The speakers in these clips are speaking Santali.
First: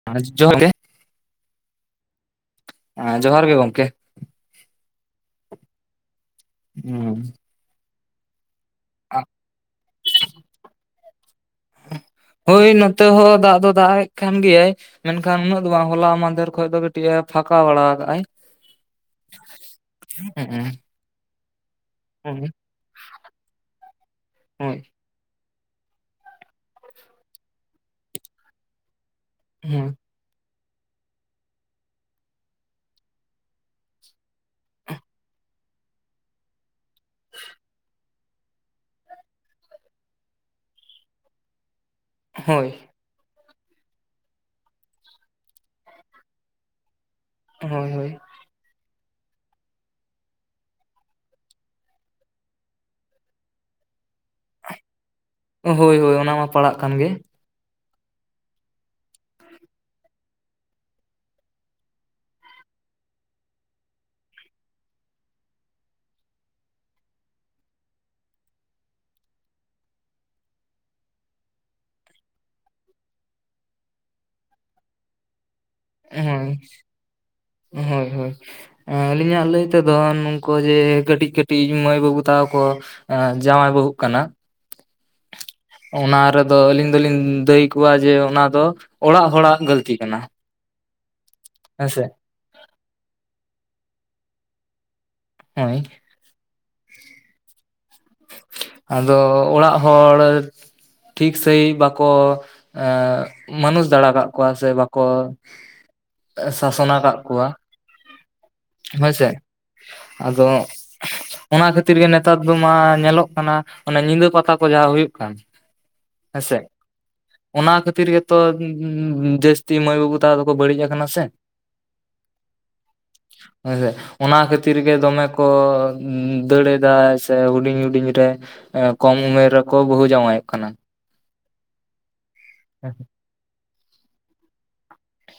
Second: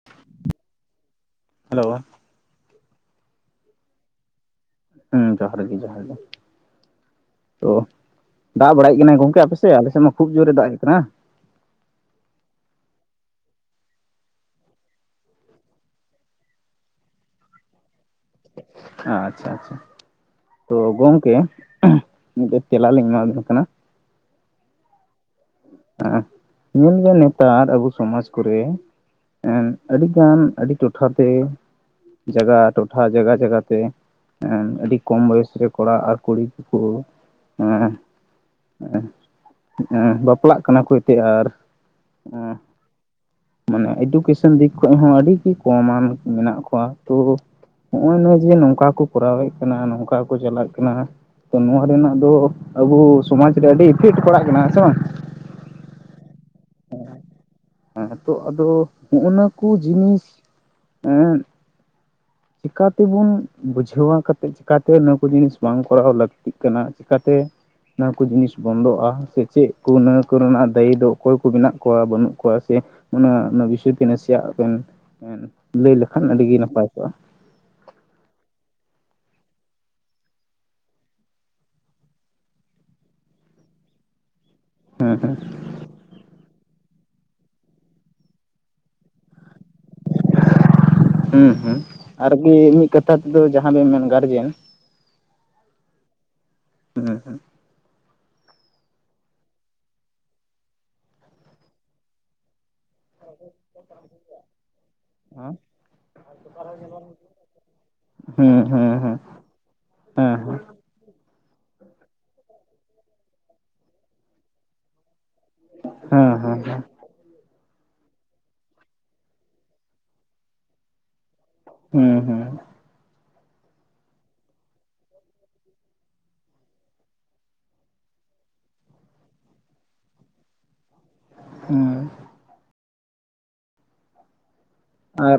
[unintelligible] ᱦᱮᱞᱳ ᱦᱮᱸ ᱡᱚᱦᱟᱨ ᱜᱮ ᱜᱚᱝᱠᱮ ᱦᱩᱸ ᱡᱚᱦᱟᱨ ᱜᱮ ᱡᱚᱦᱟᱨ ᱜᱮ ᱦᱩᱸ ᱛᱚ ᱫᱟᱜ ᱵᱟᱲᱟᱭᱮᱫ ᱠᱟᱱᱟᱹᱭ ᱜᱚᱝᱠᱮ ᱟᱯᱮᱥᱮᱜ ᱟᱞᱮ ᱥᱮᱫ ᱢᱟ ᱠᱷᱩᱵ ᱡᱳᱨᱮ ᱫᱟᱜ ᱦᱮᱡ ᱠᱟᱱᱟ ᱦᱳᱭ ᱱᱚᱛᱮ ᱦᱚᱸ ᱫᱟᱜ ᱫᱚ ᱫᱟᱜ ᱮᱜ ᱠᱟᱱ ᱜᱮᱭᱟᱭ ᱢᱮᱱᱠᱷᱟᱱ ᱩᱱᱟᱹᱜ ᱫᱚ ᱵᱟᱝ ᱦᱚᱞᱟ ᱢᱟᱫᱷᱮᱨ ᱠᱷᱚᱡ ᱫᱚ ᱠᱟᱹᱴᱤᱡ ᱮ ᱯᱷᱟᱸᱠᱟ ᱵᱟᱲᱟ ᱠᱟᱜᱟᱭ ᱟᱪᱷᱟ ᱟᱪᱷᱟ ᱛᱚ ᱜᱚᱝᱠᱮ ᱦᱮᱸ ᱢᱤᱫᱴᱮᱡ ᱛᱮᱞᱟ ᱞᱤᱧ ᱮᱢᱟᱵᱤᱱ ᱠᱟᱱᱟ ᱦᱳᱭ ᱦᱮᱸ ᱧᱮᱞ ᱵᱤᱱ ᱱᱮᱛᱟᱨ ᱟᱵᱚ ᱥᱚᱢᱟᱡᱽ ᱠᱚᱨᱮ ᱦᱳᱭ ᱟᱹᱰᱤ ᱟᱱ ᱟᱹᱰᱤ ᱴᱚᱴᱷᱟ ᱛᱮ ᱡᱟᱜᱟ ᱴᱚᱴᱷᱟ ᱡᱟᱜᱟ ᱡᱟᱜᱟ ᱛᱮ ᱟᱹᱰᱤ ᱠᱚᱢ ᱵᱚᱭᱮᱥ ᱨᱮ ᱠᱚᱲᱟ ᱟᱨ ᱠᱩᱲᱤ ᱠᱩ ᱦᱮᱸ ᱦᱮᱸ ᱦᱮᱸ ᱵᱟᱯᱞᱟᱜ ᱾ ᱠᱟᱱᱟ ᱠᱚ ᱮᱛᱮ ᱟᱨ ᱦᱳᱭ ᱢᱟᱱᱮ ᱮᱰᱩᱠᱮᱥᱚᱱ ᱫᱤᱠ ᱠᱷᱚᱡ ᱦᱚᱸ ᱟᱹᱰᱤ ᱜᱮ ᱠᱚᱢᱟᱱ ᱢᱮᱱᱟᱜ ᱠᱚᱣᱟ ᱛᱚ ᱦᱳᱭ ᱦᱳᱭ ᱱᱚᱜᱼᱚᱭ ᱱᱚᱣᱟ ᱡᱮ ᱱᱚᱝᱠᱟ ᱠᱚ ᱠᱚᱨᱟᱣᱮᱫ ᱠᱟᱱᱟ ᱱᱚᱝᱠᱟ ᱠᱚ ᱪᱟᱞᱟᱜ ᱠᱟᱱᱟ ᱛᱚ ᱱᱚᱣᱟ ᱨᱮᱱᱟᱜ ᱫᱚ ᱟᱵᱚ ᱥᱚᱢᱟᱡ ᱨᱮ ᱟᱹᱰᱤ ᱤᱯᱷᱮᱠᱴ ᱯᱟᱲᱟᱜ ᱠᱟᱱᱟ ᱥᱮ ᱵᱟᱝ ᱦᱳᱭ ᱦᱳᱭ ᱚᱱᱟ ᱢᱟ ᱯᱟᱲᱟᱜ ᱠᱟᱱ ᱜᱮ ᱦᱮᱸ ᱛᱚ ᱟᱫᱚ ᱦᱚᱜᱼᱱᱟ ᱠᱚ ᱡᱤᱱᱤᱥ ᱮᱸᱻ [unintelligible] ᱪᱤᱠᱟᱛᱮᱵᱚᱱ ᱵᱩᱡᱷᱟᱹᱣᱟ ᱠᱟᱛᱮᱫ ᱪᱤᱠᱟᱛᱮ ᱱᱩᱠᱩ ᱡᱤᱱᱤᱥ ᱵᱟᱝ ᱠᱚᱨᱟᱣ ᱞᱟᱹᱠᱛᱤᱜ ᱠᱟᱱᱟ ᱪᱤᱠᱟᱹᱛᱮ ᱚᱱᱟ ᱠᱚ ᱡᱤᱱᱤᱥ ᱵᱚᱱᱫᱚᱜᱼᱟ ᱥᱮ ᱪᱮᱫ ᱠᱚ ᱚᱱᱟ ᱠᱚᱨᱮᱱᱟᱜ ᱫᱟᱭᱤ ᱫᱚ ᱚᱠᱚᱭ ᱠᱚ ᱢᱮᱱᱟᱜ ᱠᱚᱣᱟ ᱵᱟᱹᱱᱩᱜ ᱠᱚᱣᱟ ᱥᱮ ᱚᱱᱟ ᱵᱤᱥᱚᱭ ᱛᱮ ᱱᱟᱥᱮᱭᱟᱜ ᱵᱤᱱ ᱮᱱ ᱞᱟᱹᱭ ᱞᱮᱠᱷᱟᱱ ᱟᱹᱰᱤ ᱦᱳᱭ ᱜᱮ ᱱᱟᱯᱟᱭ ᱠᱚᱜᱼᱟ ᱾ ᱦᱳᱭ ᱦᱳᱭ ᱮᱸ ᱟᱹᱞᱤᱧᱟᱜ ᱞᱟᱹᱭ ᱛᱮᱫᱚ ᱱᱚᱝᱠᱩ ᱡᱮ ᱠᱟᱹᱴᱤᱡ ᱠᱟᱹᱴᱤᱡ ᱢᱟᱹᱭ ᱵᱟᱹᱵᱩ ᱛᱟᱠᱚ ᱠᱚ ᱡᱟᱶᱟᱭ ᱵᱟᱹᱦᱩᱜ ᱠᱟᱱᱟ ᱾ ᱦᱮᱸ ᱦᱮᱸ ᱚᱱᱟ ᱨᱮᱫᱚ ᱟᱹᱞᱤᱧ ᱫᱚᱞᱤᱧ ᱫᱟᱹᱭ ᱠᱚᱣᱟ ᱡᱮ ᱚᱱᱟ ᱫᱚ ᱚᱲᱟᱜ ᱦᱚᱲᱟᱜ ᱜᱟᱞᱛᱤ ᱠᱟᱱᱟ ᱦᱩᱸ ᱦᱮ-ᱥᱮ ᱟᱨᱜᱤ ᱢᱤᱫ ᱠᱟᱛᱷᱟ ᱛᱮᱫᱚ ᱡᱟᱦᱟ ᱵᱮᱱ ᱢᱮᱱ ᱜᱟᱨᱡᱮᱱ ᱦᱳᱭ ᱦᱮᱸ ᱦᱮᱸ ᱟᱫᱚ ᱚᱲᱟᱜ ᱦᱚᱲ ᱴᱷᱤᱠ ᱥᱟᱺᱦᱤᱡ ᱵᱟᱠᱚ ᱮ ᱢᱟᱱᱩᱥ ᱫᱟᱲᱮ ᱠᱟᱜ ᱠᱚᱣᱟ ᱥᱮ ᱵᱟᱠᱚ ᱦᱮᱸ ᱥᱟᱥᱚᱱ ᱠᱟᱜ ᱠᱚᱣᱟ ᱾ ᱦᱩᱸ [inaudible] ᱦᱳᱭ ᱥᱮ ᱦᱮ ᱟᱫᱚ ᱚᱱᱟ ᱠᱷᱟᱹᱛᱤᱨ ᱜᱮ ᱱᱮᱛᱟᱨ ᱫᱚ ᱢᱟ ᱧᱮᱞᱚᱜ ᱠᱟᱱᱟ, ᱚᱱᱮ ᱧᱤᱫᱟ ᱯᱟᱛᱟ ᱠᱚ ᱡᱟᱦᱟᱸ ᱦᱩᱭᱩᱜ ᱠᱟᱱ ᱦᱮᱸ ᱦᱮᱸ ᱥᱮᱻ ᱚᱱᱟ ᱠᱷᱟᱹᱛᱤᱨ ᱜᱮᱛᱚ, ᱡᱟᱹᱥᱛᱤ ᱢᱟᱹᱭ ᱵᱟᱵᱩ ᱛᱟᱠᱚ ᱫᱚᱠᱚ ᱵᱟᱹᱲᱤᱡ ᱠᱟᱱᱟ ᱥᱮ᱾ ᱦᱩᱸᱻᱦᱩᱸᱻ ᱦᱮᱸ ᱚᱱᱟ ᱠᱷᱟᱹᱛᱤᱨ ᱜᱮ ᱫᱚᱢᱮ ᱠᱚ ᱫᱟᱹᱲ ᱮᱫᱟ ᱥᱮ ᱦᱩᱰᱤᱧ ᱦᱩᱰᱤᱧ ᱨᱮ ᱮᱸ ᱠᱚᱢ ᱩᱢᱮᱨ ᱨᱮᱠᱚ ᱵᱟᱹᱦᱩ ᱡᱟᱶᱟᱭᱚᱜ ᱠᱟᱱᱟ ᱾ ᱦᱩᱸ ᱦᱮ [unintelligible] ᱟᱨ